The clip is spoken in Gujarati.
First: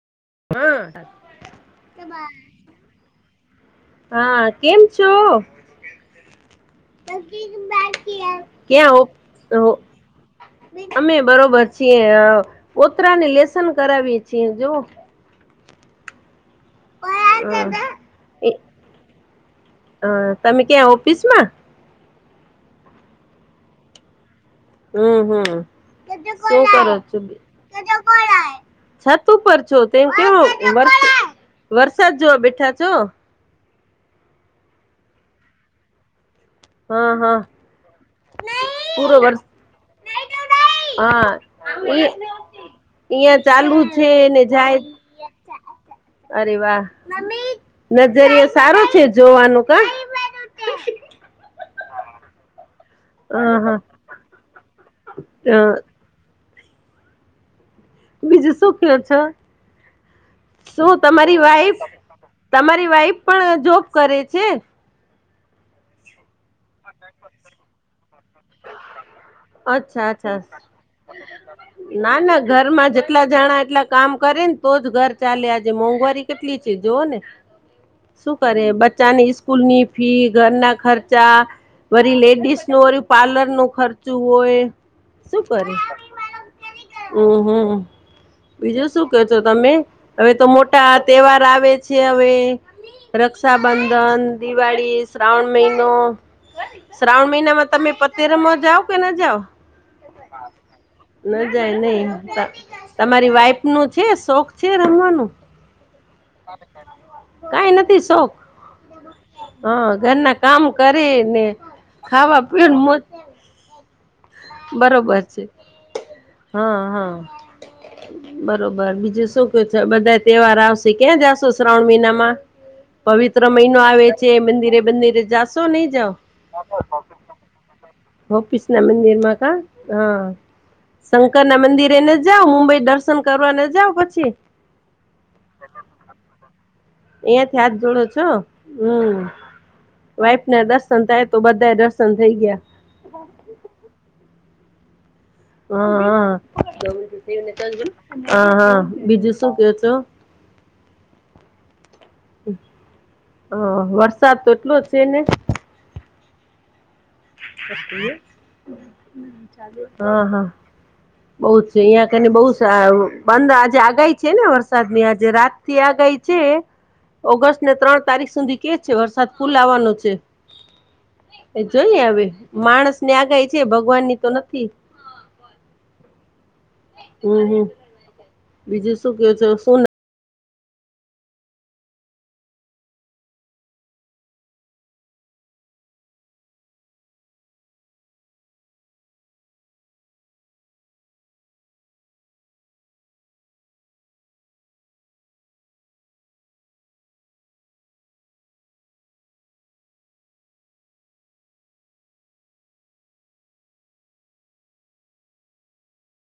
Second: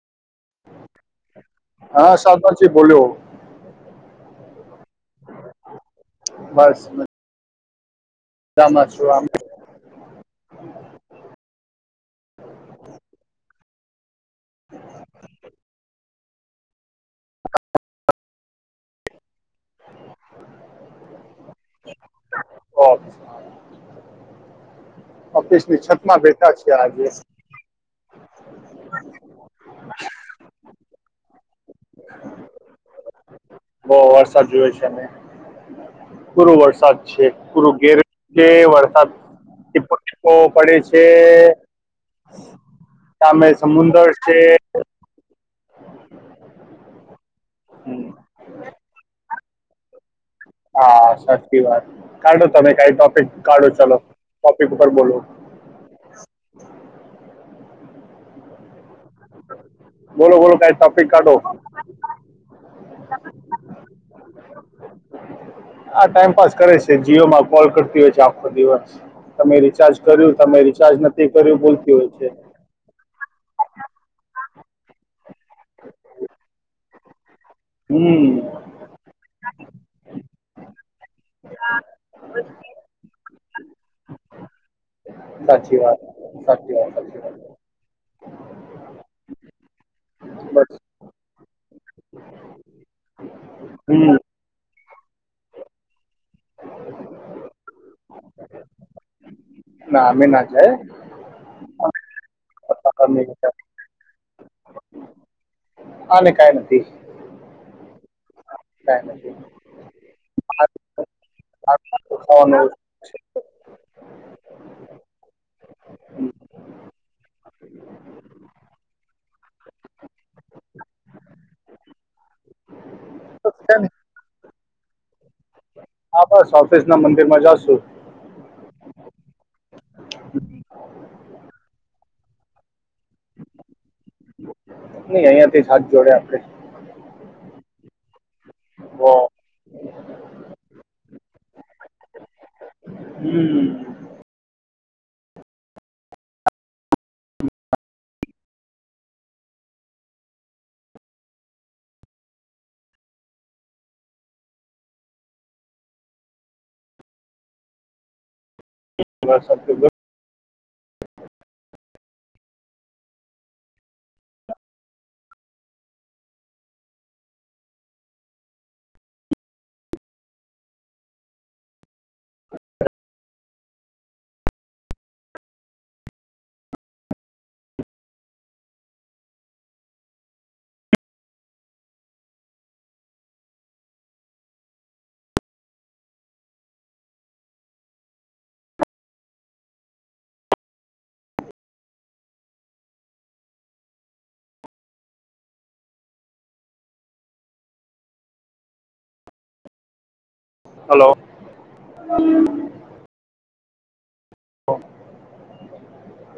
હા હા સાગરજી બોલું. હા કેમ છો, બસ મજામાં ક્યાં છું આમ હો અમે બરોબર છીએ ઓતરાને લેસન કરાવી છીએ જોઓ અ [inaudible] અ, તમે ક્યાં ઓફિસ માં?. ઓ હમ હમ ઓફિસ ની છત માં બેઠા શું છે કરો આજે છો છત ઉપર છો તે કેવુ વર વરસાદ જોવા બેઠા છો? બો વરસાદ જોયો છે અમે પૂરું વર્ષ. વરસાદ હા છે હા પૂરું ગેરે, ગેર વરસાદ પૂરો વરસ ટિપો, ટિપો પડે છે. ઈ. [inaudible] સામે સમુંદર છે. જાય અરે વાહ, હમ, નજરયો સારો છે જોવાનું કા? હ હા, સાચી વાત. કાઢો તમે કાઈ ટોપિક કાઢો ચલો, ટોપિક ઉપર બોલો. અ બીજું શું કેઓ છો? બોલો. બોલો કાંઈ શું ટોપિક કાઢો તમારી વાઈફ, તમારી વાઈફ પણ જોબ કરે છે? આ ટાઈમપાસ કરે છે. જીઓમાં કોલ કરતી હોય છે આખો દિવસ. તમે રિચાર્જ અચ્છા કર્યું, અચ્છા તમે રિચાર્જ નથી કર્યું બોલતી હોય ના છે. ના ઘરમાં જેટલા જણા એટલા કામ કરે ને તો જ ઘર ચાલે. આજે મોંઘવારી કેટલી છે જોવોને શું હમ કરે, બચ્ચાની સ્કૂલની ફી, ઘરના ખર્ચા રી લેડીસ નું ઓર્યુ પાર્લર નું ખર્ચું હોય, શું કરે? હા, સાચી વાત. [unintelligible] અ હમ, બીજું શું ક્યો છો તમે, હવે તો બસ મોટા તેહવાર આવે છે હવે હમ રક્ષાબંધન, દિવાળી, શ્રાવણ મહિનો. શ્રાવણ મહિના માં તમે પતે રમાં જાવ કે ના જાવ? ના અમે ના જાએ. ન જાય નય, ત અમે અમે તમારી વાઈફ નું છે શોખ છે રમવાનું? આને કઈ નથી કાય નથી સોખ? કાંય નથી. હ, ઘરના કામ આ- કરે ને, આ ખાવા પીઓ દુખાવાનું ને મોજ છે. બરોબર છે, હા -હા. બરોબર, બીજું શું ક્યો છો. બધા તેહવાર આવશે ક્યાં જાશો શ્રાવણ મહીનામાં. પવિત્ર તો છે મહીનો ને, આવે છે. મંદિરે બંદિરે જાશો નય? હા, બસ ઓફિસ ના મંદિર માં જાશું. હોફીશના મંદિરમાં કાં હા. શંકર ના મંદિરે ન જાવ, મુંબઈ દર્શન કરવા ન જાવ પછી? નય અહીંયાથી જ હાથ જોડે આપડે. અહીંયાંથી હાથ છો હમ્મ, વાઈફના દર્શન થાય તો બધાએ દર્શન થઈ ગ્યા. હમ્મ. હા અ, હ-હ બીજું શું ક્યો છો? હમ [inaudible] હ, વરસાદ તો એટલો છે ને. બસ [unintelligible] અ હ. બો છે અંયા કરને બો સારું બંધ આજે આગાહી છે ને વરસાદ ની આજે રાત. થી આગાહી છે. ઓગસ્ટને ત્રણ તારીખ સુંધી કે છે, વરસાદ ફુલ આવવાનો છે. એ જોઈએ હવે. માણસની આગાહી છે ભગવાનની તો નથી. હમ- હમ. બીજું શું ક્યો છો શું હલો. હલો.